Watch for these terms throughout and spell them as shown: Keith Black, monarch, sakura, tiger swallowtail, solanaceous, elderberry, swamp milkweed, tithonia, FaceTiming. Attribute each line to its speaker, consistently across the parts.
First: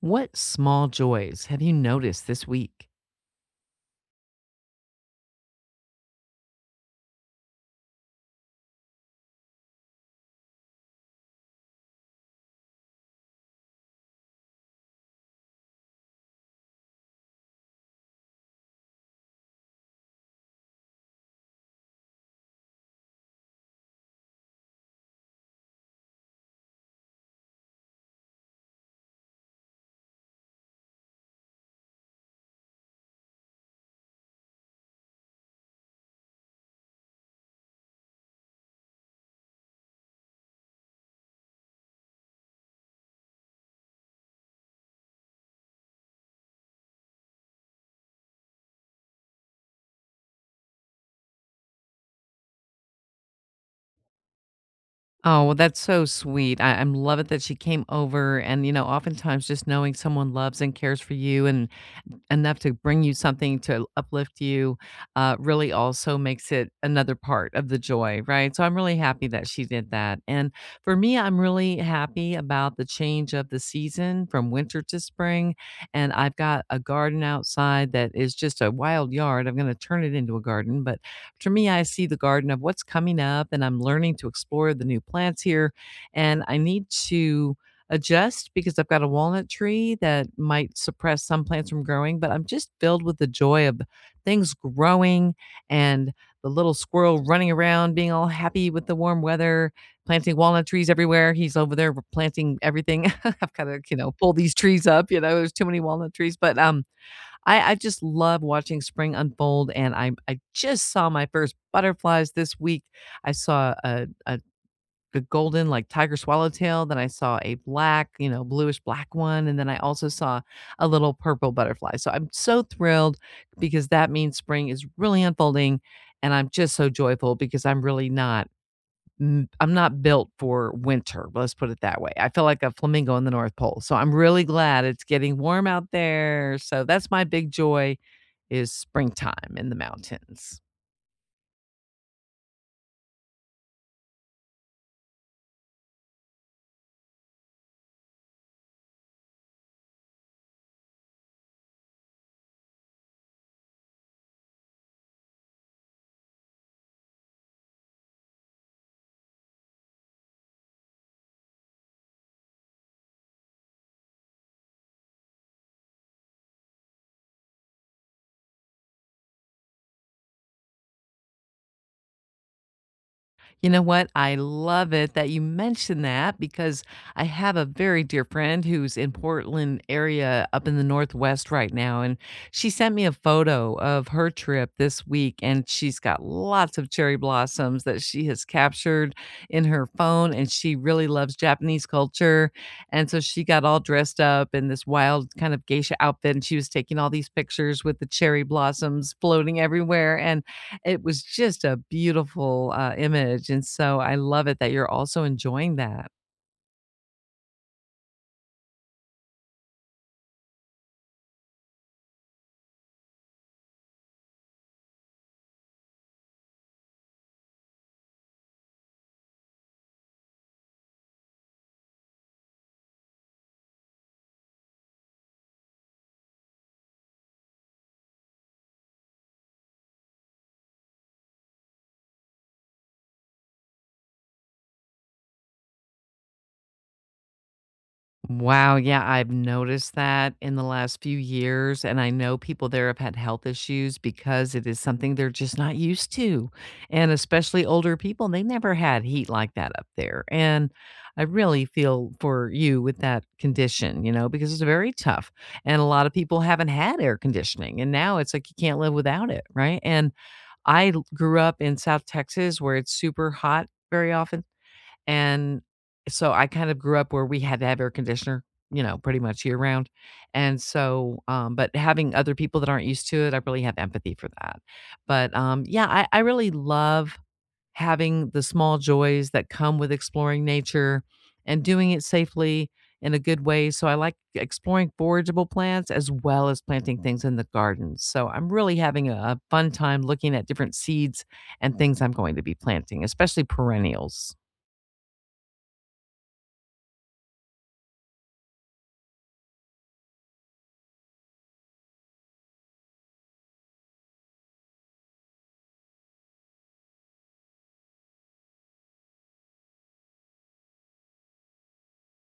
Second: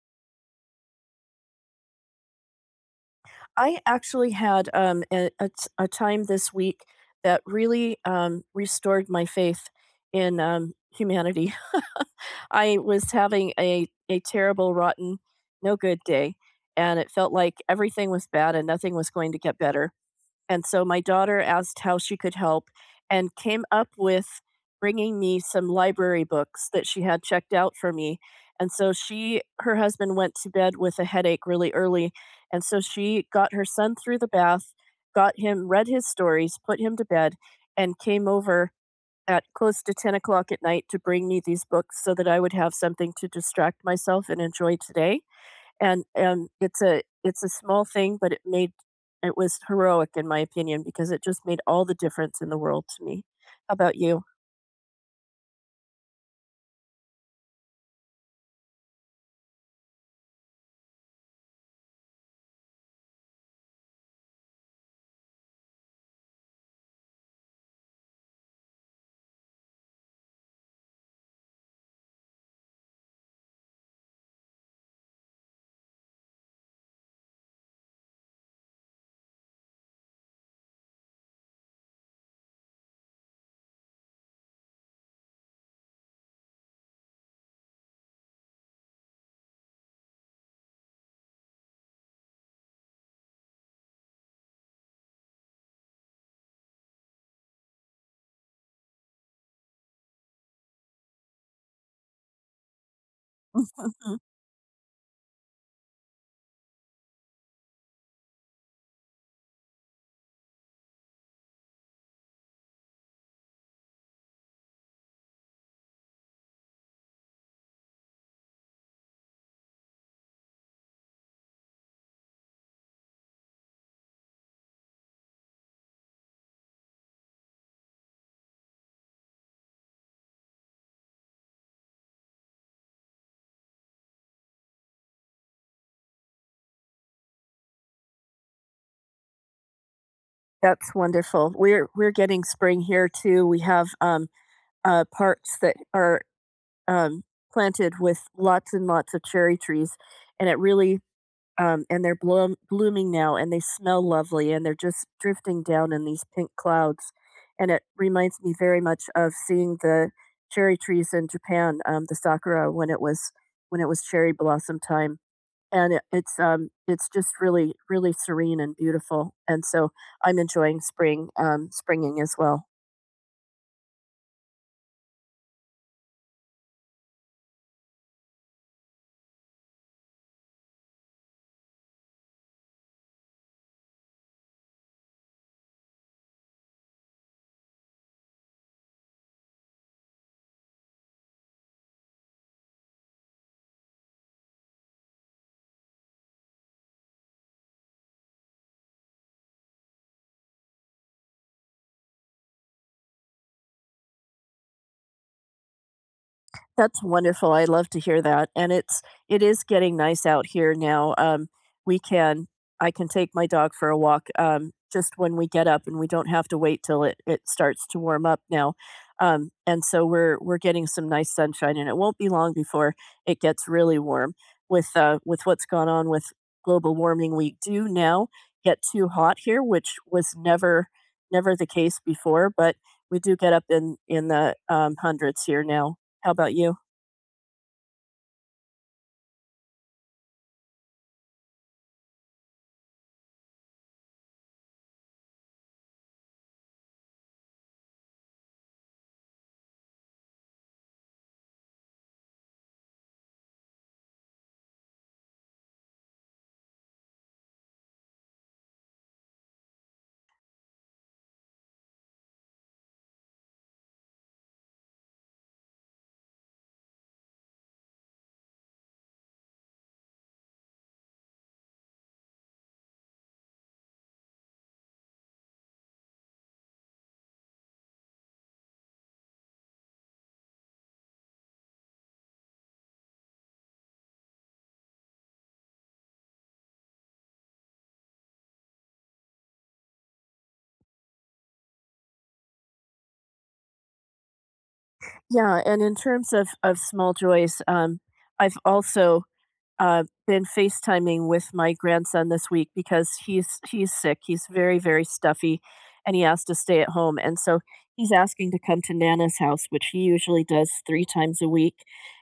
Speaker 1: What small joys have you noticed this week?
Speaker 2: I actually had, a time this week that really restored my faith in humanity. I was having a terrible, rotten, no good day, and it felt like everything was bad and nothing was going to get better. And so my daughter asked how she could help and came up with bringing me some library books that she had checked out for me. And so she her husband went to bed with a headache really early, and so she got her son through the bath, got him read his stories, put him to bed, and came over at close to 10 o'clock at night to bring me these books so that I would have something to distract myself and enjoy today. And it's a small thing, but it was heroic in my opinion because it just made all the difference in the world to me. How about you?
Speaker 1: Oh, well, that's so sweet. I love it that she came over. And, you know, oftentimes just knowing someone loves and cares for you and enough to bring you something to uplift you, really also makes it another part of the joy, right? So I'm really happy that she did that. And for me, I'm really happy about the change of the season from winter to spring. And I've got a garden outside that is just a wild yard. I'm going to turn it into a garden. But for me, I see the garden of what's coming up, and I'm learning to explore the new plants here. And I need to adjust because I've got a walnut tree that might suppress some plants from growing, but I'm just filled with the joy of things growing and the little squirrel running around, being all happy with the warm weather, planting walnut trees everywhere. He's over there planting everything. I've got to, you know,
Speaker 2: Mhm.
Speaker 1: pull these trees up. You know, there's too many walnut trees. But I just love watching spring unfold. And I just saw my first butterflies this week. I saw a the golden like tiger swallowtail, then I saw a black, you know, bluish black one, and then I also saw a little purple butterfly. So I'm so thrilled because that means spring is really unfolding, and I'm just so joyful because I'm really not I I'm not built for winter. Let's put it that way. I feel like a flamingo in the North Pole. So I'm really glad it's getting warm out there. So that's my big joy is springtime in the mountains.
Speaker 2: That's wonderful. We're getting spring here too. We have parks that are um planted with lots and lots of cherry trees, and it really and they're blooming now, and they smell lovely, and they're just drifting down in these pink clouds, and it reminds me very much of seeing the cherry trees in Japan, the sakura, when it was cherry blossom time, and it's just really, really serene and beautiful, and so I'm enjoying springing as well.
Speaker 1: You know what? I love it that you mentioned that because I have a very dear friend who's in Portland area up in the Northwest right now. And she sent me a photo of her trip this week. And she's got lots of cherry blossoms that she has captured in her phone. And she really loves Japanese culture. And so she got all dressed up in this wild kind of geisha outfit. And she was taking all these pictures with the cherry blossoms floating everywhere. And it was just a beautiful, image, and so I love it that you're also enjoying that.
Speaker 2: That's wonderful. I love to hear that, and it is getting nice out here now. We can I can take my dog for a walk, just when we get up, and we don't have to wait till it starts to warm up now. And so we're getting some nice sunshine, and it won't be long before it gets really warm. With what's gone on with global warming, we do now get too hot here, which was never the case before, but we do get up in the hundreds here now. How about you?
Speaker 1: Wow, yeah, I've noticed that in the last few years, and I know people there have had health issues because it is something they're just not used to, and especially older people, they never had heat like that up there, and I really feel for you with that condition, you know, because it's very tough, and a lot of people haven't had air conditioning, and now it's like you can't live without it, right? And grew up in South Texas where it's super hot very often. And so I kind of grew up where we had to have air conditioner, you know, pretty much year round. And so, but having other people that aren't used to it, I really have empathy for that. But yeah, I really love having the small joys that come with exploring nature and doing it safely in a good way. So I like exploring forageable plants as well as planting things in the garden. So I'm really having a fun time looking at different seeds and things I'm going to be planting, especially perennials.
Speaker 2: Yeah, and in terms of small joys, I've also been FaceTiming with my grandson this week because he's sick. He's very, very stuffy and he has to stay at home. And so he's asking to come to Nana's house, which he usually does three times a week.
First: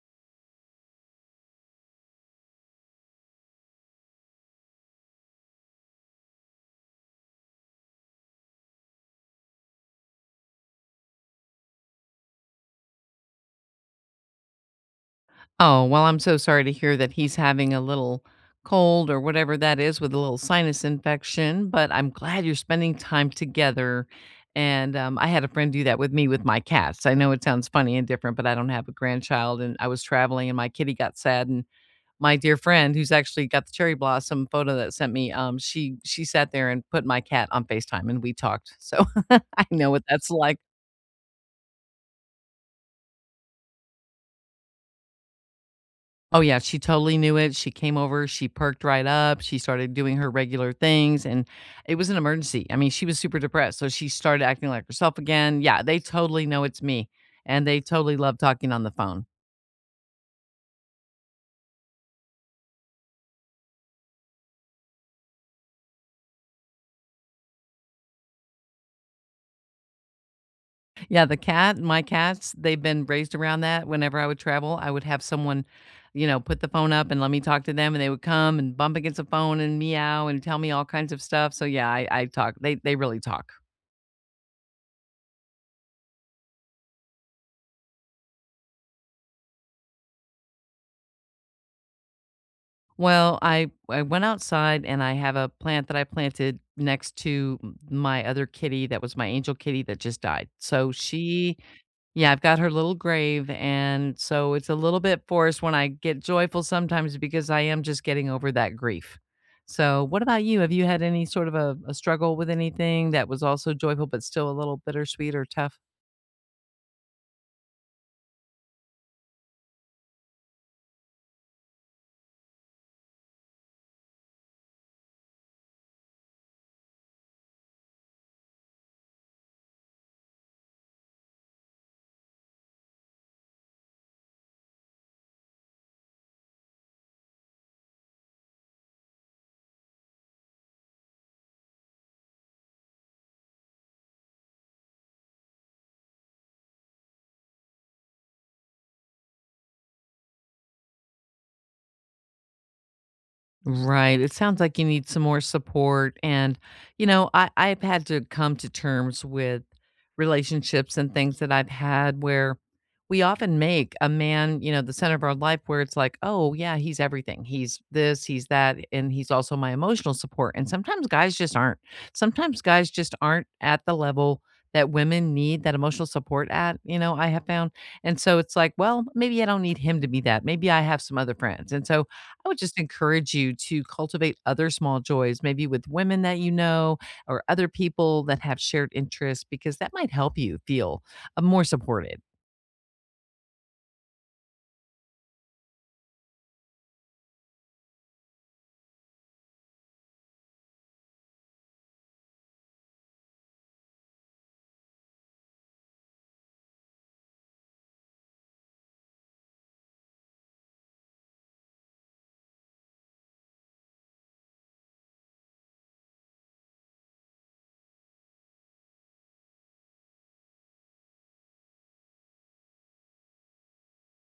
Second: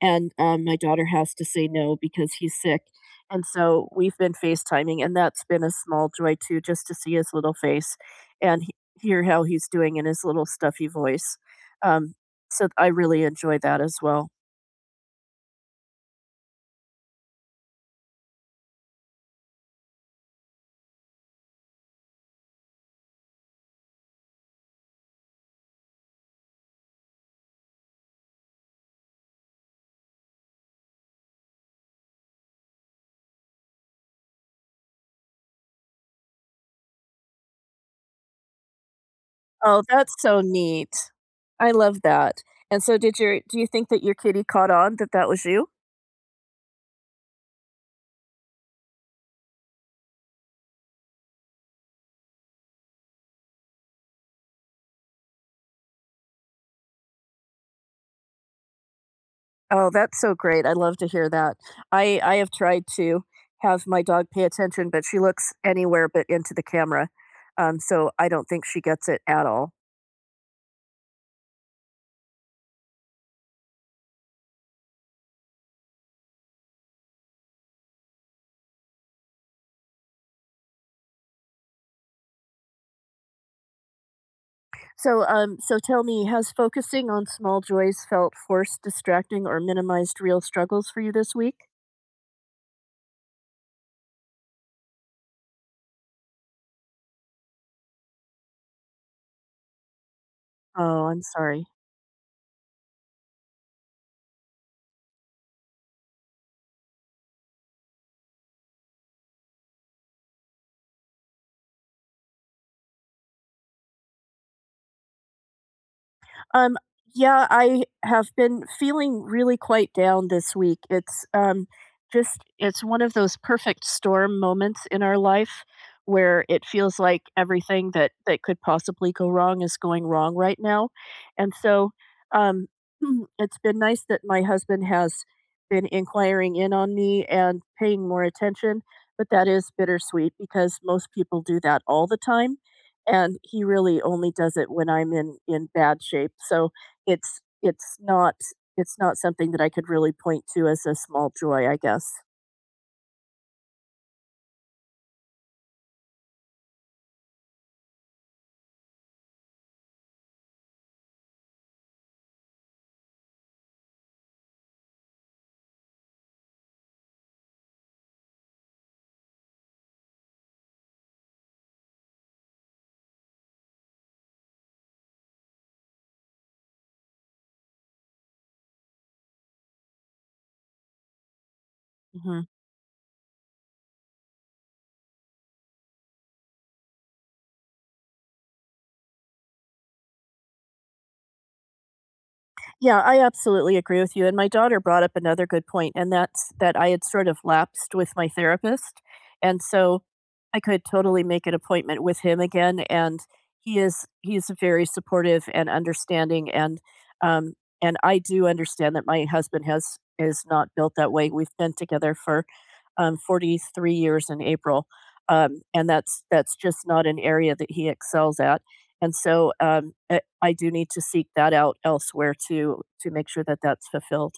Speaker 2: And my daughter has to say no because he's sick. And so we've been FaceTiming, and that's been a small joy too, just to see his little face and he- hear how he's doing in his little stuffy voice. Um, so I really enjoy that as well.
Speaker 1: Oh, well, I'm so sorry to hear that he's having a little cold or whatever that is with a little sinus infection, but I'm glad you're spending time together. And I had a friend do that with me with my cats. I know it sounds funny and different, but I don't have a grandchild. And I was traveling and my kitty got sad. And my dear friend, who's actually got the cherry blossom photo that sent me, she sat there and put my cat on FaceTime and we talked. So I
Speaker 2: Oh,
Speaker 1: know what
Speaker 2: that's
Speaker 1: that's
Speaker 2: so
Speaker 1: like.
Speaker 2: neat. I love that. And so did your do you think that your kitty caught on that that was you?
Speaker 1: Oh, yeah, she totally knew it. She came over, she perked right up, she started doing her regular things, and it was an emergency. I mean, she was super depressed, so she started acting like herself again. Yeah, they totally know it's me, and they totally love talking on the phone.
Speaker 2: Oh, that's so great. I love to hear that. I have tried to have my dog pay attention, but she looks anywhere but into the camera. So I don't think she gets it at all.
Speaker 1: Yeah, the cat, my cats, they've been raised around that. Whenever I would travel, I would have someone, you know, put the phone up and let me talk to them, and they would come and bump against the phone and meow and tell me all kinds of stuff. So yeah, I talk. They really talk.
Speaker 2: So tell me, has focusing on small joys felt forced, distracting, or minimized real struggles for you this week?
Speaker 1: Well, I went outside and I have a plant that I planted next to my other kitty that was my angel kitty that just died. So
Speaker 2: Oh, I'm
Speaker 1: she,
Speaker 2: sorry.
Speaker 1: yeah, I've got her little grave and so it's a little bit forced when I get joyful sometimes because I am just getting over that grief. So, what about you? Have you had any sort of a struggle with anything that was also joyful but still a little bittersweet or tough?
Speaker 2: Um, yeah, I have been feeling really quite down this week. It's just it's one of those perfect storm moments in our life where it feels like everything that could possibly go wrong is going wrong right now, and so, um, it's been nice that my husband has been inquiring in on me and paying more attention. But that is bittersweet because most people do that all the time, and he really only does it when I'm in bad shape. So it's it's not it's not something that I could really point to as a small joy, I guess.
Speaker 1: Right. It sounds like you need some more support. And, you know, I've had to come to terms with relationships and things that I've had where we often make a man, you know, the center of our life where it's like, oh, yeah, he's everything. He's this, he's that. And he's also my emotional support. And sometimes guys just aren't. Sometimes guys just aren't at the level that women need that emotional support at, you know, I have found. And so it's like, well, maybe I don't need him to be that. Maybe I have some other friends. And so
Speaker 2: Mhm.
Speaker 1: I would just encourage you to cultivate other small joys, maybe with women that you know or other people that have shared interests, because that might help you feel more supported.
Speaker 2: Yeah, I absolutely agree with you, and my daughter brought up another good point, and that's that I had sort of lapsed with my therapist, and so I could totally make an appointment with him again, and he's very supportive and understanding, um, and I do understand that my husband has is not built that way. We've been together for 43 years in April, and that's just not an area that he excels at, and so, I do need to seek that out elsewhere to make sure that that's fulfilled.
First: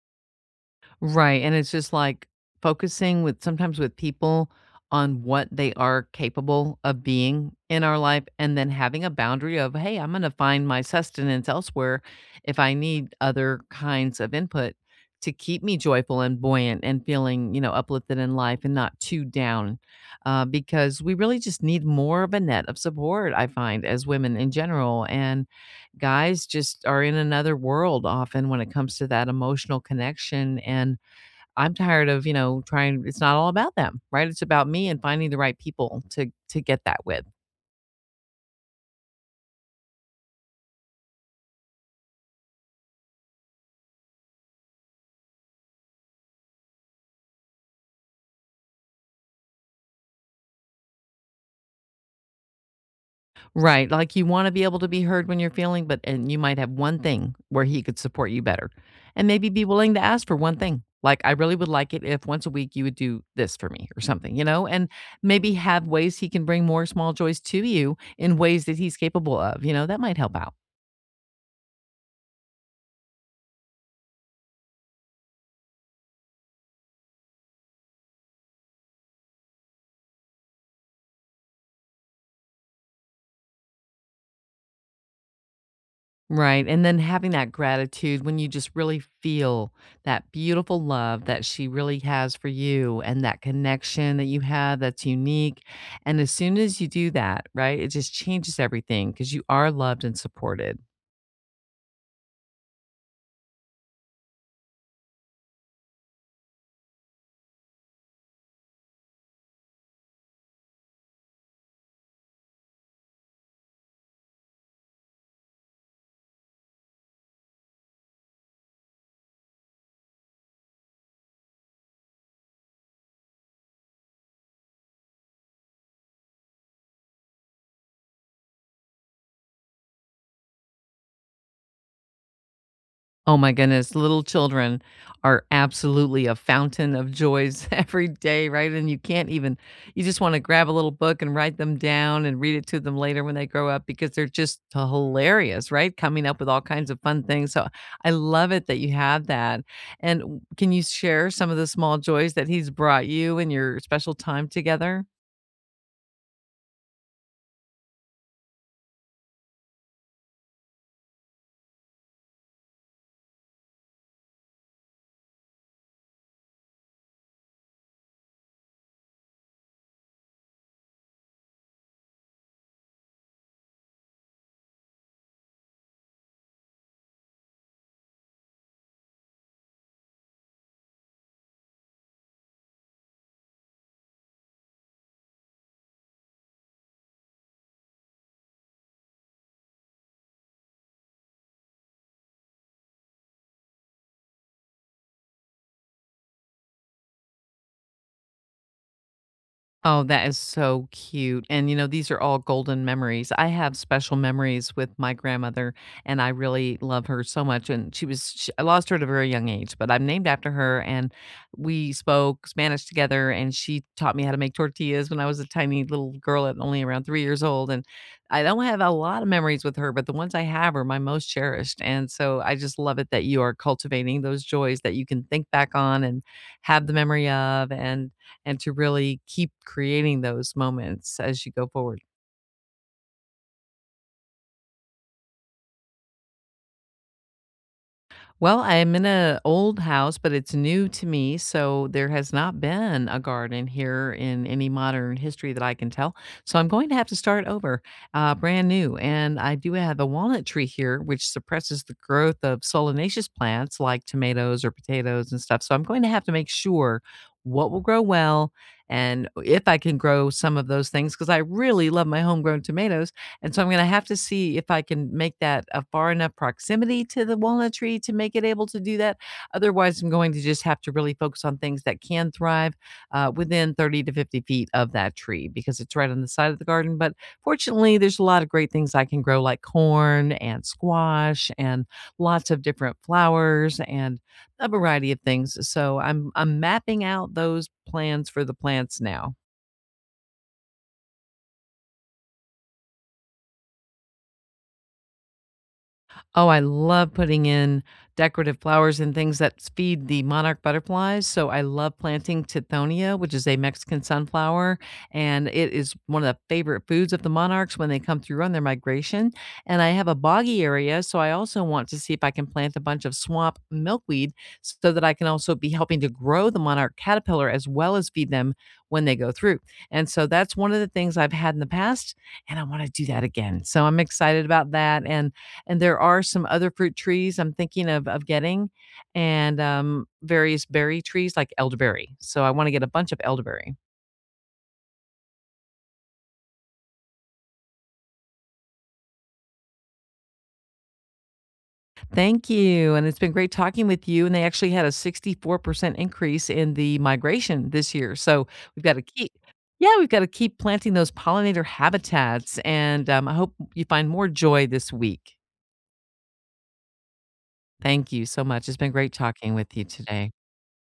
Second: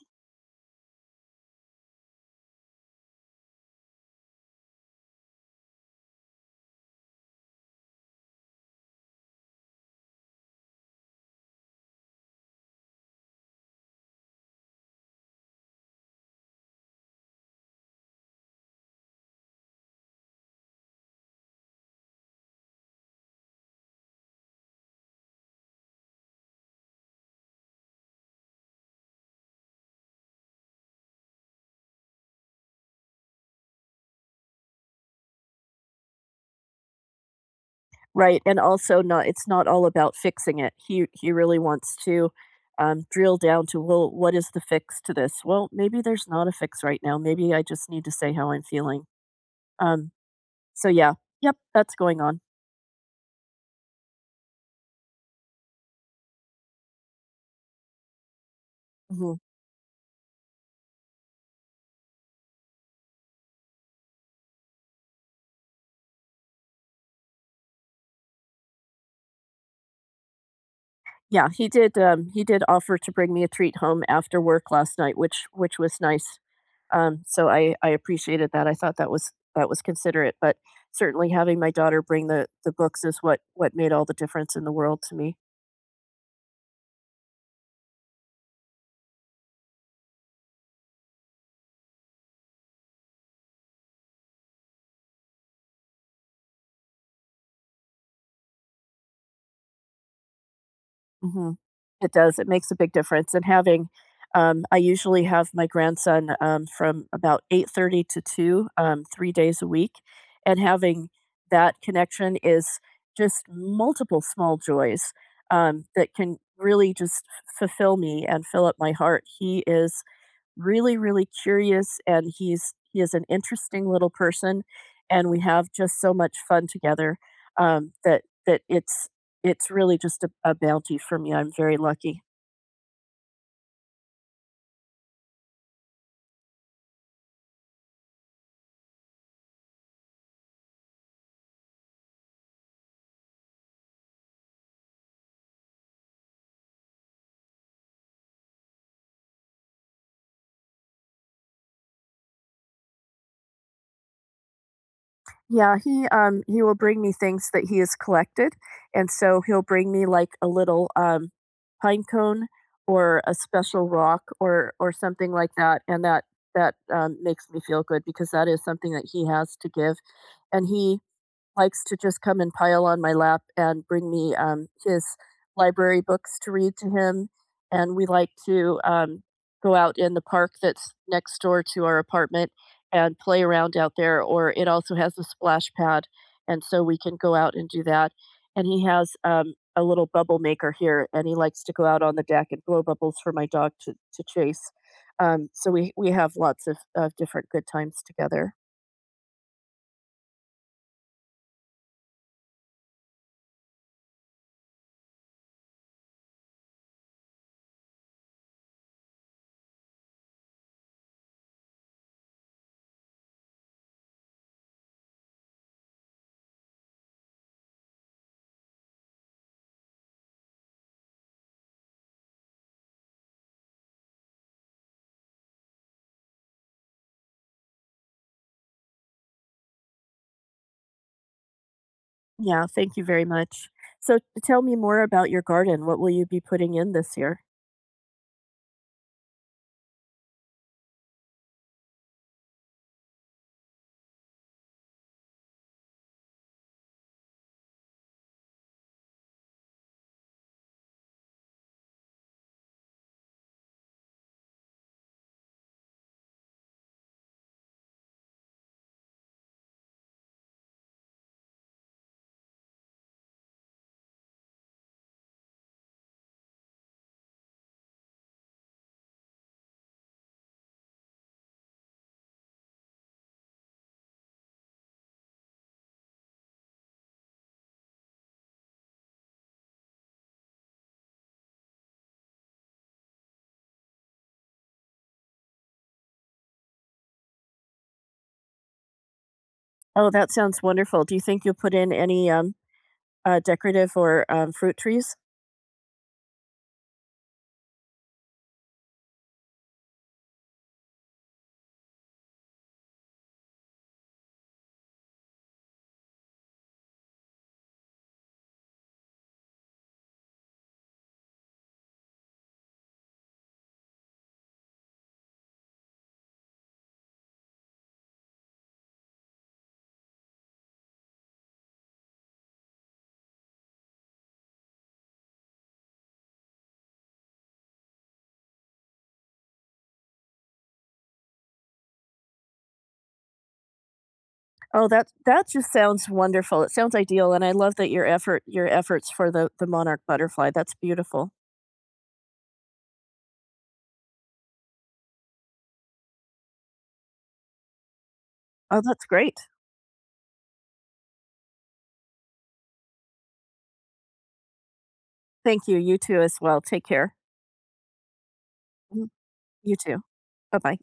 Speaker 1: Right, and it's just like focusing with sometimes with people on what they are capable of being in our life and then having a boundary of, "Hey, I'm gonna find my sustenance elsewhere if I need other kinds of input to keep me joyful and buoyant and feeling, you know, uplifted in life and not too down." Because we really just need more of a net of support, I find, as women in general, and guys just are in another world often when it comes to that emotional connection and I'm tired of, you know, trying it's not all about them, right? It's about me and finding the right people to get that with.
Speaker 2: Right, and also, not, it's not all about fixing it. He really wants to, drill down to, well, what is the fix to this? Well, maybe there's not a fix right now. Maybe I just need to say how I'm feeling. Um, so, yeah, yep, that's going on.
Speaker 1: Right, like, you wanna be able to be heard when you're feeling, but and you might have one thing where he could support you better, and
Speaker 2: Mhm.
Speaker 1: maybe be willing to ask for one thing. Like, "I really would like it if once a week you would do this for me," or something, you know, and maybe have ways he can bring more small joys to you in ways that he's capable of, you know, that might help out.
Speaker 2: Yeah, he did offer to bring me a treat home after work last night, which was nice. So I appreciated that. I thought that was considerate, but certainly having my daughter bring the books is what made all the difference in the world to me.
Speaker 1: Right, and then having that gratitude when you just really feel that beautiful love that she really has for you and that connection that you have that's unique. And as soon as you do that, right, it just changes everything because you are loved and supported.
Speaker 2: Mhm. It does, it makes a big difference, and having, I usually have my grandson, from about 8:30 to 2, 3 days a week, and having that connection is just multiple small joys, that can really just fulfill me and fill up my heart. He is really, really curious, and he is an interesting little person, and we have just so much fun together, that it's really just a bounty for me. I'm very lucky.
Speaker 1: Oh my goodness, little children are absolutely a fountain of joys every day, right? And you can't even you just wanna grab a little book and write them down and read it to them later when they grow up because they're just hilarious, right? Coming up with all kinds of fun things, so I love it that you have that, and w can you share some of the small joys that he's brought you in your special time together?
Speaker 2: Yeah, he will bring me things that he has collected, and so he'll bring me like a little pine cone or a special rock or something like that, and that makes me feel good because that is something that he has to give, and he likes to just come and pile on my lap and bring me, his library books to read to him. And we like to, go out in the park that's next door to our apartment and play around out there, or it also has a splash pad. And so we can go out and do that. And he has, a little bubble maker here, and he likes to go out on the deck and blow bubbles for my dog to, chase. So we have lots of different good times together.
Speaker 1: Oh, that is so cute. And you know, these are all golden memories. I have special memories with my grandmother and I really love her so much and I lost her at a very young age, but I'm named after her and we spoke Spanish together and she taught me how to make tortillas when I was a tiny little girl at only around 3 years old and I don't have a lot of memories with her, but the ones I have are my most cherished. And so I just love it that you are cultivating those joys that you can think back on and have the memory of and to really keep creating those moments as you go forward.
Speaker 2: Yeah, thank you very much. So tell me more about your garden. What will you be putting in this year?
Speaker 1: Well, I'm in an old house, but it's new to me, so there has not been a garden here in any modern history that I can tell. So I'm going to have to start over, brand new. And I do have a walnut tree here, which suppresses the growth of solanaceous plants like tomatoes or potatoes and stuff. So I'm going to have to make sure what will grow well and if I can grow some of those things because I really love my homegrown tomatoes. And so I'm gonna have to see if I can make that a far enough proximity to the walnut tree to make it able to do that. Otherwise, I'm going to just have to really focus on things that can thrive within 30 to 50 feet of that tree because it's right on the side of the garden. But fortunately, there's a lot of great things I can grow, like corn and squash and lots of different flowers and a variety of things. So I'm mapping out those plans for the plants now.
Speaker 2: Oh, that sounds wonderful. Do you think you'll put in any, decorative or fruit trees?
Speaker 1: Oh, I love putting in decorative flowers and things that feed the monarch butterflies. So I love planting tithonia, which is a Mexican sunflower, and it is one of the favorite foods of the monarchs when they come through on their migration. And I have a boggy area, so I also want to see if I can plant a bunch of swamp milkweed so that I can also be helping to grow the monarch caterpillar as well as feed them when they go through. And so that's one of the things I've had in the past, and I want to do that again. So I'm excited about that and there are some other fruit trees I'm thinking of getting, and various berry trees like elderberry. So I want to get a bunch of elderberry.
Speaker 2: Oh, that just sounds wonderful. It sounds ideal, and I love that your efforts for the monarch butterfly. That's beautiful.
Speaker 1: Thank you, and it's been great talking with you. And they actually had a 64% increase in the migration this year. So
Speaker 2: Oh,
Speaker 1: we've got to
Speaker 2: that's
Speaker 1: keep,
Speaker 2: great.
Speaker 1: yeah, we've got to keep planting those pollinator habitats. And I hope you find more joy this week.
Speaker 2: Thank you. You too as well. Take care.
Speaker 1: Thank you so much. It's been
Speaker 2: Mhm.
Speaker 1: great talking with
Speaker 2: You
Speaker 1: you
Speaker 2: too.
Speaker 1: today.
Speaker 2: Bye bye.